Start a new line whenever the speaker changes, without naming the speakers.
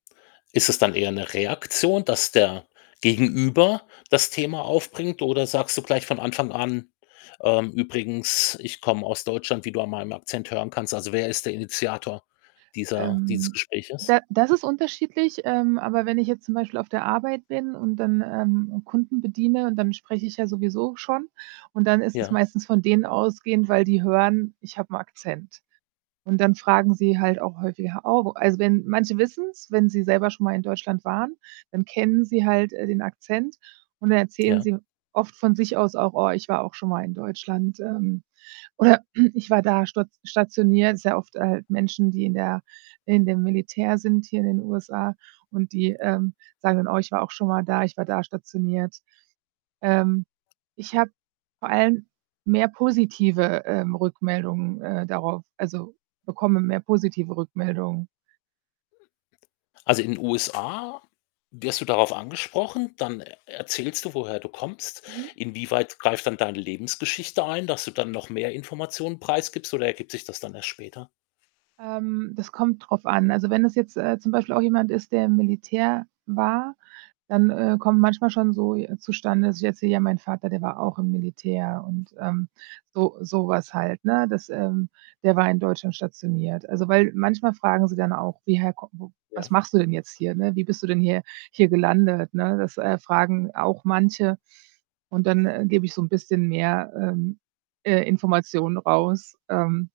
Ist es dann eher 'ne Reaktion, dass der Gegenüber das Thema aufbringt oder sagst du gleich von Anfang an, ähm: „Übrigens, ich komme aus Deutschland, wie du an meinem Akzent hören kannst?“ Also, wer ist der Initiator dieser dieses
Ähm,
Gespräches?
da das ist unterschiedlich, ähm, aber wenn ich jetzt zum Beispiel auf der Arbeit bin und dann, ähm, Kunden bediene und dann spreche ich ja sowieso schon und dann ist es
Ja.
meistens von denen ausgehend, weil die hören, ich habe 'n Akzent. Und dann fragen sie halt auch häufiger: „Oh, wo“ also, wenn manche wissen es, wenn sie selber schon mal in Deutschland waren, dann kennen sie halt, äh, den Akzent und dann erzählen
Ja.
sie oft von sich aus auch: „Oh, ich war auch schonmal in Deutschland“, ähm, oder „Ich war da stat stationiert.“ Ist ja oft, halt, Menschen, die in der in dem Militär sind, hier in den USA und die, ähm, sagen dann: „Oh, ich war auch schonmal da. Ich war da stationiert.“ Ähm, ich habe vor allem mehr positive, ähm, Rückmeldungen, äh, darauf also, bekomme mehr positive Rückmeldungen.
Also, in 'n USA wirst du darauf angesprochen, dann e erzählst du, woher du kommst.
Mhm.
Inwieweit greift dann deine Lebensgeschichte ein, dass du dann noch mehr Informationen preisgibst oder ergibt sich das dann erst später?
Ähm, das kommt darauf an. Also, wenn es jetzt, äh, zum Beispiel auch jemand ist, der im Militär war, dann, äh, kommt manchmal schon so, äh, zustande, dass jetzt so: „Ja, mein Vater, der war auch im Militär“, und ähm, so sowas halt, ne dass, ähm: „Der war in Deutschland stationiert.“ Also, weil manchmal fragen sie dann auch: „Wie, hä, wo was
Ja.
machst du denn jetzt hier, ne? Wie bist du denn hier hier gelandet, ne?“ Das, äh, fragen auch manche und dann, äh, gebe ich so 'n bisschen mehr, ähm, äh, Informationen raus. Ähm.